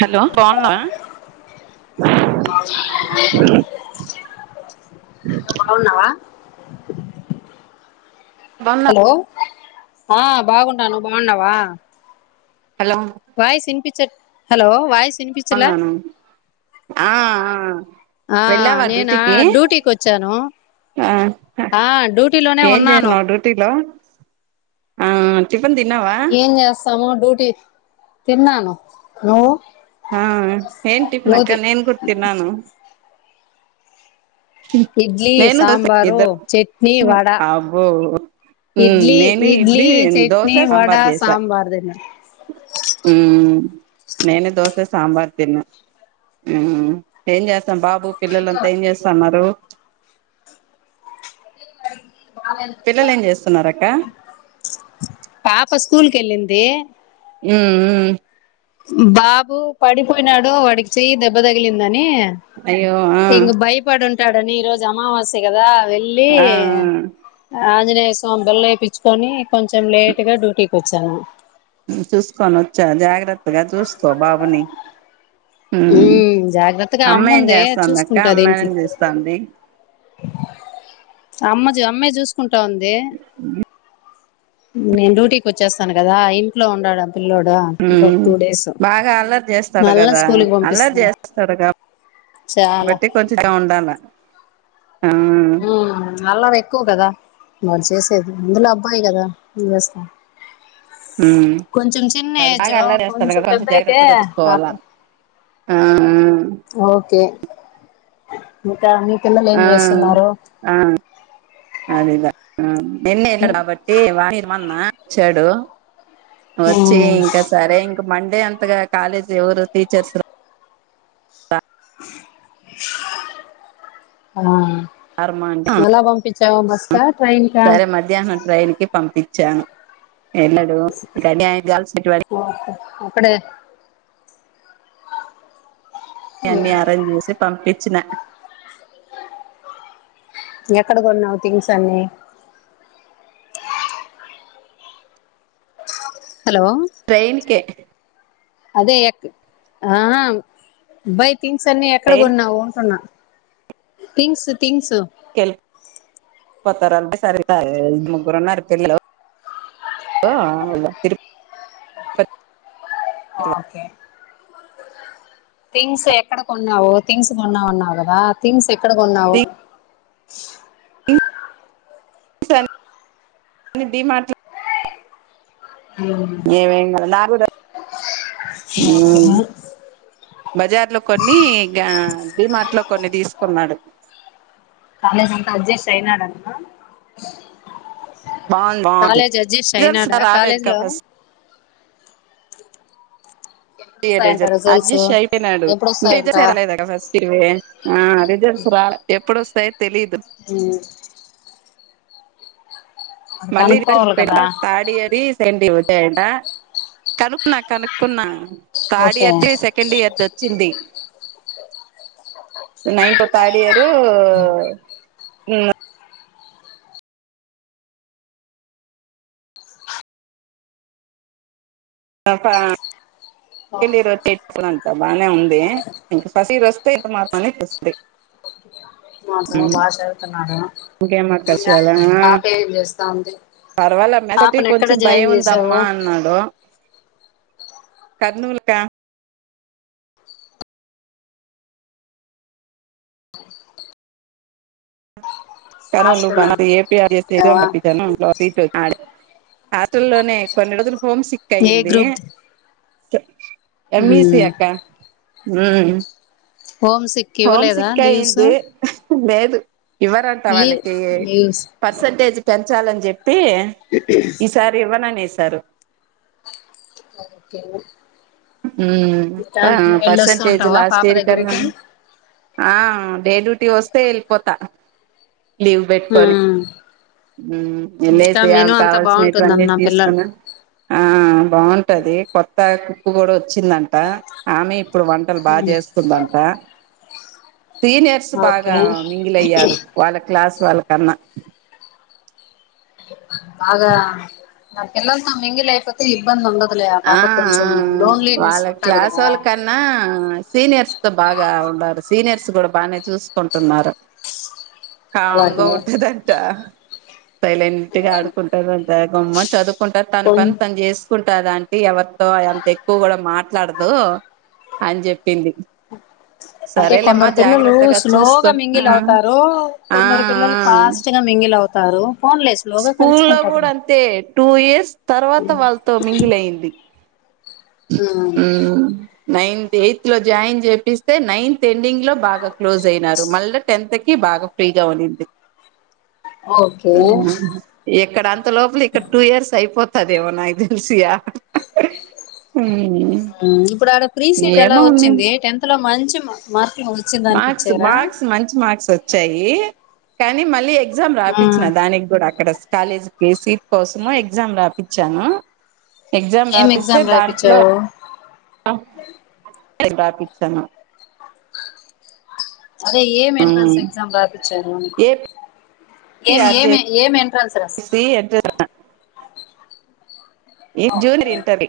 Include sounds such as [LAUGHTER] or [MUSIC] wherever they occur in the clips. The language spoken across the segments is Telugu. హలో బాగున్నావా బాగున్నావా బాగున్నా హలో ఆ బాగున్నాను బాగున్నావా హలో వాయిస్ ఇనిపించ్చ హలో వాయిస్ వినిపించ్చలే బాగున్నాను ఆ ఆ ఆ వెళ్ళావా నేనా డ్యూటీకి డ్యూటీకి వచ్చాను ఆ ఆ డ్యూటీలోనే ఉన్నాను పిలా ఆ టిఫన్ తిన్నావా ఏం చేస్తాము డ్యూటీ తిన్నాను నువ్వు ఆ ఏమ్ టిఫిన్ నువ్వు తి అక్క నేన్ గూడా తిన్నాను ఇడ్లీ నేను దోస సాంబారు ఇద్దరు చట్నీ వడా అబ్బో ఉమ్ ఇడ్లీ నేను ఇడ్లీ చట్నీ దోశ వడా సాంబార్ సాంబార్ తిన్నా ఉ నేను దోశ సాంబార్ తిన్న మ్ ఏం చేస్తాం బాబు పిల్లలంతా ఏం చేస్తా ఉన్నారు ట్రైన్ రాలేదు పిల్లలు ఏం చేస్తున్నన్నారు అక్క పాప స్కూల్ కి ఎళ్ళింది ఉ బాబు పడిపోయినాడు వాడికి చెయ్యి దెబ్బ తగిలిందని అయ్యో ఆ ఇంగా భయపడుంటాడని ఈ రోజు అమావాస్య గదా వెళ్ళి ఆ ఆంజనేయ స్వామి బెల్ వేయిచ్చుకొని కొంచెం లేటు గా డ్యూటీకి వచ్చాను చూసుకొని వచ్చా జాగ్రత్తగా చూసుకో బాబుని ఊ ఉమ్ జాగ్రత్తగా అమ్మా ఎం అమ్ముంది చేస్తాంది అక్క చూసుకుంటది అమ్మా‌ ఇంట్లో ఎం చేస్తాంది అమ్మ అమ్మె చూసుకుంటా ఉంది నేను డ్యూటీకి వచ్చేస్తాను గదా ఇంట్లో ఉండడానిక్ పిల్లోడా ఇంక ఒక ఉమ్ టూ డేస్ బాగా అల్లరి చేస్తాడు మళ్ళా కదా స్కూల్ అల్లరి పంపిస్తా చాల్ పెట్టి కొంచెం ఉండాలా ఊ అల్లరి ఎక్కువ గదా వారు చేసేది అందులో అబ్బాయి గదా ఏం చేస్తాం ఉమ్ కొంచెం చిన్న అది బాగా ఏజో అల్లరి చేస్తాడు కొంచెం కదా పెద్దయితే జాగ్రత్తగా చూసుకోవాలా ఆడ్తడు ఆ ఆ ఒకే ఇంకా ని పిల్లలు ఏం ఆ చేస్తున్నారు అది ఇద నిన్న ఎన్ని ఎళ్ళ కాబట్టి ఏ వాన్ని రమన్నా వచ్చాడు వచ్చి ఉమ్ ఇంకా సరే ఇక మండే అంతగా కాలేజ్ ఎవరు టీచర్స్ ఆ రారమ్మా అంటే ఎలా పంపించవు బస్ కా ట్రైన్ కా సరే మధ్యాహ్నం ట్రైన్ కి పంపించాను వెల్లడు ఇడి ఆయన కాల్సిన వాడి ఒక్కడే అన్నీ అరేంజ్ చేసి పంపించిన ఎక్కడ కొన్నావు థింగ్స్ అన్ని హలో ట్రైన్ కే అదే ఎ ఆ బాయ్ థింగ్స్ అన్ని ఎక్కడ ట్రైన్ కొన్నావు అంటున్నా థింగ్స్ థింగ్స్ కెల్ కొత్తార సరిదు ముగ్గురు ఉన్నారు పిల్లలు లో తిరుప ఒకే థింగ్స్ ఎక్కడ కొన్నావు థింగ్స్ కొన్నావున్నావు కదా థింగ్స్ ఎక్కడ కొన్నావు తిరుపతి డి మార్ట్ లో ఏమేం కాదు నాకు తెల ఇమ్ బజార్ లో కొన్ని ఇక డిమార్ట్ లో కొన్ని తీసుకున్నాడు కాలేజ్ అంతా అడ్జెస్ట్ అయినాడు అంటనా బాగుంది బాగుంది కాలేజ్ అడ్జస్ట్ రిజల్ట్స్ అయినాడా రాలేదు కాలేజ్ ఇంకా లో ఫస్ట్ ఎప్పుడొస్తాయంట రిజల్ట్స్ అడ్జస్ట్ అయిపోయినాడు ఎప్పుడొస్తాయంట టీజర్ అలా ఫస్ట్ ఆ రిజల్ట్స్ రాలా ఎప్పుడు వస్తాయే తెలిదు ఉమ్ మరి కనుక్కోవాలి కదా తాడ్ ఇయర్ ఇజ్ డి ఒకటంట కనుకున్నా కనుకున్నా తాడ్ okay year the second year the వచ్చింది నైన్త తాడ్ ఇయరు ఒక క్రింద ఇయర్ వచ్చి అంత బాగానే ఉంది ఇంక ఫస్ ఇయర్ వస్తే మా పని తెస్తుంది మాతో బాగ చదుతున్నాడు ఇంకేమక్క ఇంక పాప ఎం చేస్తా ఉంది పర్వాల మెస్కి పాపను ఎక్కడ కొంచెం జాయిన్ భయం చేసావు ఉందమ్మా అన్నాడు కర్నూలు క్యాం హాస్టల్ కర్నూల్ ఎపి ఆర్ జేసి చేసావా సీట్ [UNINTELLIGIBLE] ఆడే హాస్టల్లోనే కొన్ని రోజులు హోమ్ సిక్ ఏ అయింది గ్రూప్ ఎంఈసి ఉమ్ అక్క ఉమ్ హొమ్ సిక్ హోమ్ ఇవ్వలేదా సిక్ లీవ్స్ అయింది లేదు ఇవ్వరంట లీ వాళ్ళకి లీవ్స్ పర్సంటేజ్ పెంచాలని చెప్పి ఈసారి ఇవ్వననేసారు ఒకేన ఉమ్ అ వెళ్ళొస్తూ పర్సెంటేజ్ ఉంటావా లాస్ట్ పాప ఇయర్ కన్నా దగ్గరికి ఆ డే డ్యూటీ వస్తే వెళ్ళిపోతా లీవ్ పెట్టుకొని ఉమ్ ఉమ్ ఇంకా లేసి మెను ఆమెకి అంతా కావల్సిన ఇటువన్నీ బాగుంటుందన్న పిల్ల తీసుకున్నా ఆ బాగుంటది కొత్త కుక్ కూడా వచ్చిందంట ఆమె ఇప్పుడు వంటలు బాగా ఉమ్ చేస్తుందంట సీనియర్స్ బాగా ఓకే మింగిలయ్యారు వాళ్ళ క్లాస్ వాళ్ళకన్నా బాగా నా పిల్లలతో మింగిల్ అయిపో తే ఇబ్బంది ఉండదులే ఆ పాప కి కొంచెం లోన్లీనెస్ వాళ్ళ ఉంటాది కదా త బాగా ఉండారు సీనియర్స్ కూడా బానే చూసుకుంటున్నారు కామ్ గా అలాగే ఉంటదంట సైలెంటుగ ఆడుకుంటదంట గమ్మున చదువుకుంట తన కొ పని తను చేసుకుంటదం ది ఎవరితో అంత ఎక్కువ కూడ మాట్లాడదు అని చెప్పింది అంటే సరేలేమ్మా కొందరు పిల్లలు జాగ్రత్తగా స్లోగ చూసుకో మింగిల్ ఆ అవుతారు ఆ ఆ కొందరు పిల్లలు ఫాస్ట్ గా మింగిల్ అవుతారు పోన్లే స్లోగ కలుసుకుంటది లే తే టూ ఇయర్స్ తర్వాత వాళ్ళతో మింగిలయింది ఊ నైన్త్ ఎయిత్ లో జాయిన్ చేపిస్తే నైన్ తెండింగ్ లో బాగా క్లోజ్ అయినారు మళ్ళా టెన్త్కి బాగా ఫ్రీగా ఉన్నింది ఓకే ఊ ఊ ఇక్కడ అంత లోపల ఇక్కడ టూ ఇయర్స్ అయిపోతదేమో నాకు తెలిసి యా ఊ ఇప్పుడు ఆడ ప్రీసీట్ ఎలా వచ్చింది టెన్త్లో మంచి మా మార్కులు వచ్చిన దానికి మార్క్స్ ఇచ్చారా మార్క్స్ మంచి మార్క్స్ వచ్చాయి కానీ మళ్ళీ ఎగ్ గ్జామ్ రాపిచ్చిన దానిక్కుడా అక్కడ కాలేజీకి సీట్ కోసము ఎగ్జామ్ రాపిచ్చాను ఎగ్జామ్ ఏం రాపిస్తే ఎగ్జామ్ దాంట్లో రాయిపించావు [UNINTELLIGIBLE] రాపిచ్చాను అదే ఏం ఎంట్రన్స్ మ్మ్ ఎగ్జామ్ రాపిచ్చారు అని ఏం ఏపీఆర్ ఏమి ఏం ఎంట్రన్స్ రా [UNINTELLIGIBLE] ఇ ఓకే జూనియర్ ఇంటరే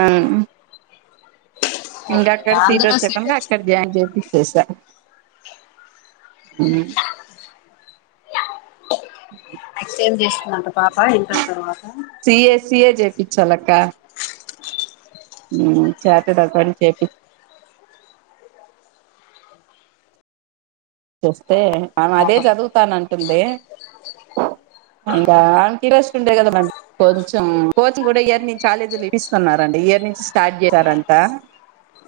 ఆ ఇంకా ఓకే అక్కడ సీట్ అందులో వచ్చే కనుక అక్కడ వచ్చింది జాయిన్ చేపిచ్చేశా నెక్స్ట్ ఏం చేస్తున్నంట పాప ఇంటర్ తర్వాత సిఏ సిఏ జేపిచ్చాలక్క ఊ చార్టెడ్ అకౌంట్ చేపి చేస్తే ఆమె పాప అదే చదువుతానంటుంది ఇంగ ఆమెకి ఇంట్రెస్ట్ ఉంటే కదా మం కొంచెం కోచింగ్ గూడా ఈ ఇయర్ నుంచి కాలేజ్ లో ఇస్తున్నారండి ఈ ఇయర్ నుంచి స్టార్ట్ చేసారంట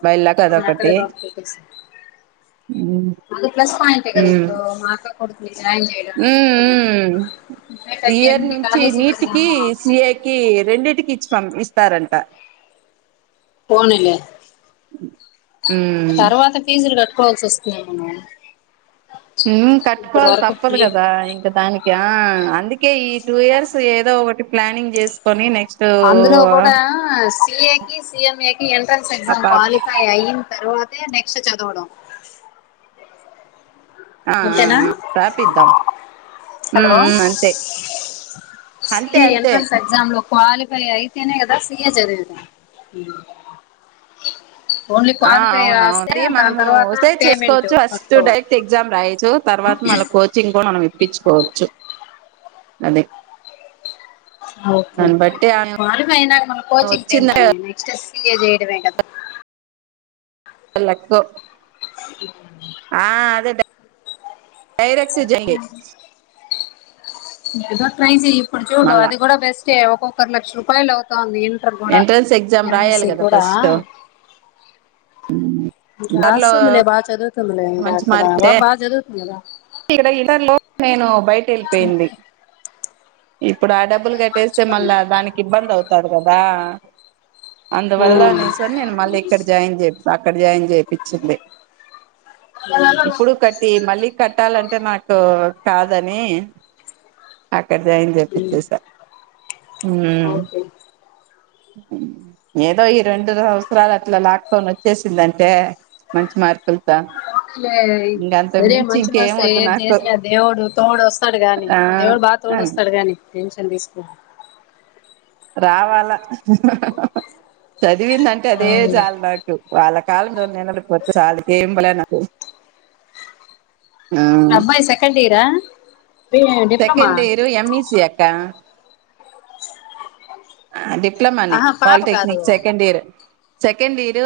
బై లక్ అక్కడే అదొకటి జాబ్ అదో ప్లస్ పాయింటే కదా ఇప్పుడు మా అక్క కొడుకుని జాయిన్ చేయ ఊ ఊ ఈ ఇయర్ ఎన్ని నుంచి కాలేజీలు నీట్ కి అడిగామో సి ఐ కి రెండింటికి ఇచ్ పంప్ ఇస్తారంట పోనీలే మ్ తర్వాత ఫీజులు కట్టుకోవాల్సి వస్త్ అవునువును ఊ కట్టుకోవాలి తప్పదు ఫ్రీ కదా ఇంకా దానికి యా అందుకే ఈ టూ ఇయర్స్ ఏదో ఒకటి ప్లానింగ్ జేసుకొని నెక్స్ట్ అందులో కూడా సిఏకి సిఎంఏకి ఎంట్రన్స్ ఆ ఎగ్జామ్ పాప క్వాలిఫ్ ఫై అయ్యింతర్వాతే నెక్స్ట్ చదవడం ఆ అంతేనా ఆ రాప్పిద్దాం ఊ ఊ అంతే సి అంతే ఎ అంతే ఎంట్రన్స్ ఎగ్జామ్ లో క్వాలిఫై అయి తేనే కదా సీఏ చదివేది ఓన్లీ ఆ క్వాలిఫై అవునవును రాస్తే మరి దాని తర్వాత పేమెంట్ తక్వ పడ్ తెగ్జామ్ రాయచ్చు తర్వాత మళ్ళ కోచింగ్ కూడా మనం ఇప్పించుకోవచ్చు అదే ఆ ఓకే దాన్ని బట్టి ఆమె క్వాలిఫై అయినాక మళ్ళ కోచంగ్ తో ఏం వచ్చిందంటే పని నెక్స్ట్ సి ఎ చేయడమే కదా ఆళ్ళక్కో అ [UNINTELLIGIBLE] ఆ అదే డైరెక్ట్ జేయ్ ఇగ ట్రై జేయ్ ఇప్పుడు చూడు మళ్ళా అది గూడా బెస్ట్ తే ఒక్కొక్కరు లక్ష రూపాయలు అవుతాంది ఇంటర్ గూడా ఎంట్రన్స్ ఎగ్జామ్ రాయాలి ఎంపిసి కదా గూడా ఫస్ట్ ఇంకా ఇంటర్లో రాస్తుందిలే బాగా చదువుతుందిలే ఇంకా మంచి అక్కడ ఓ మార్కుతే బాగా జదువుతుంది గదా ఇక్కడ ఇంటర్ లో నేను బయట యెళ్ళిపోయింది ఇప్పుడు ఆ డబ్బు డబ్బులు గట్టేస్తే మళ్ళ దానికి ఇబ్బంది అవుతాది గదా అందువల్ల నీ స నేను మళ్ళీ ఇక్కడ జాయిన్ చే అక్కడ జాయిన్ జేపిచింది ఇప్పుడు కట్టి మళ్ళీ కట్టాలంటే నాకు కాదని అక్కడ జాయిన్ మ్మ్ జేపిచ్చేసా ఉమ్ ఓకే అక్కడేనా ఏదో ఈ రెండు సంవత్సరాలు అట్లా లాక్కోని వచ్చేసిందంటే మంచి మార్కులు లేయ్ సరే మ మించి ఇంకేం మంచిమనస్సుతో వద్దు ఏది నాకు జేసినా దేవుడు తోడు వస్తాడు గాని ఆ దేవుడు బాగా తోడు వస్తాడు గాని టెన్షన్ దీసుకో రావాలా చదివిందంటే అదే జాలు నాకు వాళ్ళ కాళ్ళమీద నిలబడిపోతే చాలు ఇంకేం బలే నాకు ఆ అబ్బాయి సెకండ్ ఇయరా డిప్లొమా సెకెండ్ ఇయరు ఎంఈసి అక్క ఆ డిప్లమానే ఆహా పాప కాదు polytechnic second year second year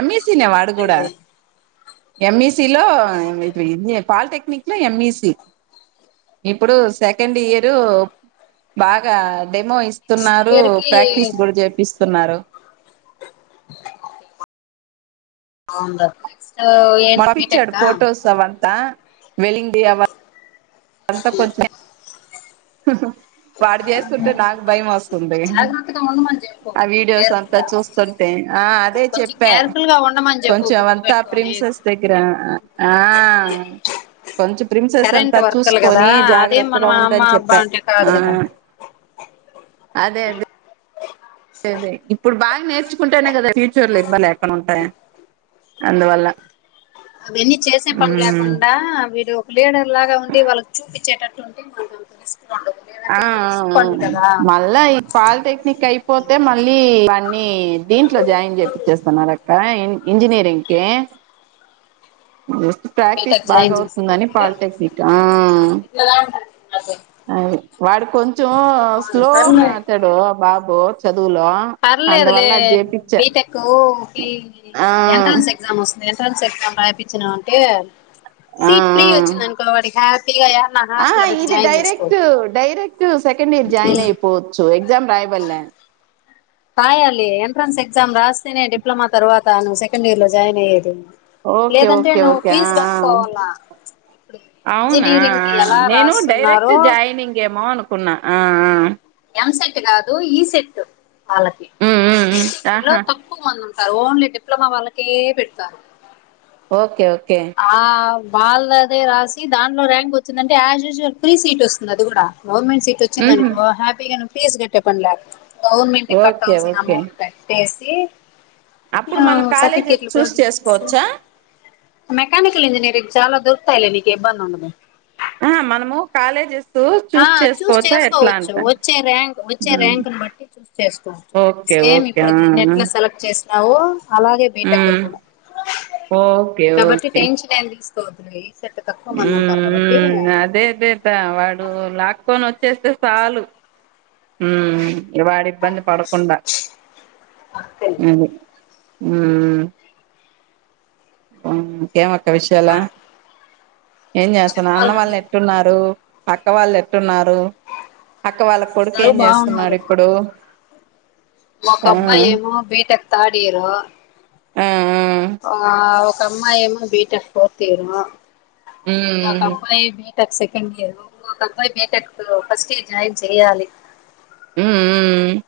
MEC నే వాడు గూడా నెక్స్ట్ ఎంఈసీ లో ఇప్పుడు పాలిటెక్నిక్ లో ఎంఈసీ ఇప్పుడు సెకండ్ ఇయరు బాగా డెమో ఇస్తుం డు ఇయర్ కి ప్రాక్టీస్ గూడా జేపిస్తున్నారు అవునా తో ఏ మార్పిచాడు ఫోటోస్ అవంతా వెళ్ళింది అవన్ అంతా కొంచెం హు హూ వాడు జేస్తుంటే నాకు భయం వస్తుంది జాగ్రత్తగా ఉండమని చెప్పు ఆ వీడియోస్ కేర్ఫుల్ అంతా గా చూస్తుం తే ఆ అదే కొంచెం చెప్పా కేర్ఫుల్ గా ఉండమని చెప్పు కొంచెం గుర్తు అంతా పెట్టుకొని ప్రిన్సెస్ దగ్గర ఆ కొంచెం ప్రిన్సెస్ అంతా కరెంట్ చూస్ వర్కలు కదా కొనీ అదేం జాగ్రత్తగా మనం ఉండని అమ్మ అబ్బా చెప్పా అంటే ఆ కాదు కదా అదే అదే అదే ఇప్పుడు బాగా నేర్చుకుంటేనే గదా ఫ్యూచర్ లో ఇబ్బంది లేకుంట ఉంటాయ్ అందువల్ల అవన్నీ చేసే పని ఉమ్ లేకుండా వీడు లీడర్ లాగా ఉండి వాళ్ళకి చూపించేటట్టు ఉంటే మనకు అంత రిస్క్ రాదు ఆ ఆ అవును మళ్ళా ఈ పాలిటెక్నిక్ అయిపోతే మళ్ళీ కి వన్నీ దీంట్లో జాయిన్ జేపిచేస్తానుగదక్క ఇంజనీరింగ్ కి జస్ట్ ప్రాక్టీస్ బీటెక్ బాగా జాయిన్ అవుతుందని పాలిటెక్నిక్ ఆ గదా అంటుంది నాతోని అది వాడు కొంచెం స్లో సర్లే అతడు బాబు చదువులో పర్లేదులే అందువల్ల అది చేపిచ్చా బీటెక్ కు ఆ ఎంట్రన్స్ ఎగ్ ఎగ్జామ్ వస్తది ఎంట్రన్స్ ఎగ్జామ్ రాపించినా అంటే ఆ సీట్ ఫ్రీ ఆ వచ్చింది అనుకో వాడికి హ్యాపీ తీ అయ్యా అన్నాను ఆ ఇది direct direct second year join అయిపోవచ్చు ఎగ్జామ్ రాయబడలే రాయాలీ ఎంట్రన్స్ ఎగ్జామ్ రాస్తేనే డిప్లమా తర్వాత నువ్ సెకండ్ ఇయర్ లో జాయిన్ అయ్యేది ఓకే లేదంటే ఓకే నువ్ ఓకే ఫీజ్ గట్కోవాలా ఔనాఆఁ నేనూ డైరెక్టు జాయినింగ్ ఏమో అనుకున్నా ఆ ఆమ్ ఎం సెట్టు గాదూ ఈసెట్టు ఆళ్ళకి ఉమ్ ఉమ్ ఉమ్ ఆహా పిల్లోల్ తక్ ఓన్లీ డిప్లమా వాళ్ళకే పెడ్తార్ ఓక్కె ఓక్కే ఆఁ వాళ్ళదే రాసి దాన్లో ర్యాంక్ వచ్చిందంటే యాజ్ యూజువల్ ఫ్రీ సీట్ వస్తుంది అది గుడా గవర్నమెంట్ సీటు ఉహు వచ్చిందనుకో హ్యాపీగా నువ్ ఫీజ్ గట్టే పని ల్యాక్ గవర్నమెంటే ఓకే కట్టాల్సిన ఓకే అమౌంట్ అది ట్టేసీ అప్పుడు ఆ మనం కాలేజెస్ సర్టిఫికెట్లు చూస్ ప్రొడ్యూస్ జేస్తే చేసుకోవచ్చా మెకానికల్ ఇంజనీరింగ్ చాలా దొరుకుతాయ్ లే నీకిబ్బందుండదు ఆహ్ మనమూ కాలేజిస్ ఆ చూస్ చేసుకోవచ్చు వచ్చే ర్యాంక్ వచ్చే ర్యాంకును బట్టీ చూస్ చేసుకోవచ్చు ఓకే సేమ్ ఓకే ఇప్పుడు ఆ దీనెట్లొ సెలెక్ట్ చేస్తావో అలాగే బీటెక్కు ఉమ్ కూడా ఓకే కాబట్టి ఓకే టెన్షన్ ఏం తీస్ కోవద్దు ఈ సెట్టు తక్కువ్ మందుంటార్ కాబట్టీ ఉమ్ అదే అదేద్దా వాడూ లాక్కోనొచ్చేస్తే సాలు హుమ్ వాడిబ్బంది పడకుండా అంతే అదే ఉమ్ ఇంకేమొక్క విషయాలా ఏం జేస్తనవ్ అన్న చెప్పాలి వాళ్ నువ్వే ఎట్ ట్టున్నారూ అక్క వాళ్లెట్టున్నారూ అక్క వాళ్ళ అందరూ కొడుకేం జేస్తున్నాడ్ బాగున్నారు ఇప్పుడూ ఒకబ్బాయ్ ఏమో బీటెక్ తాడ్ ఇయరో ఆఁ ఆఁ ఉంగ ఒక అమ్మాయేమో బీటెక్ ఫోర్త్ ఇయరో ఉమ్ ఒకబ్బాయ్ బీ టెక్ సెకండ్ ఇయరు ఒకబ్బాయ్ బీటెక్కు ఫస్ట్ ఇయర్ జాయిన్ చేయాలి ఉమ్ ఊఁ ఉమ్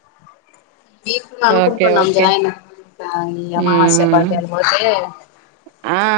వీకున్ ఓకే అనుకుంటున్నాం ఓకే జాయిను ఈ అమావాస్య పద్యాలు బోతే ఆఁ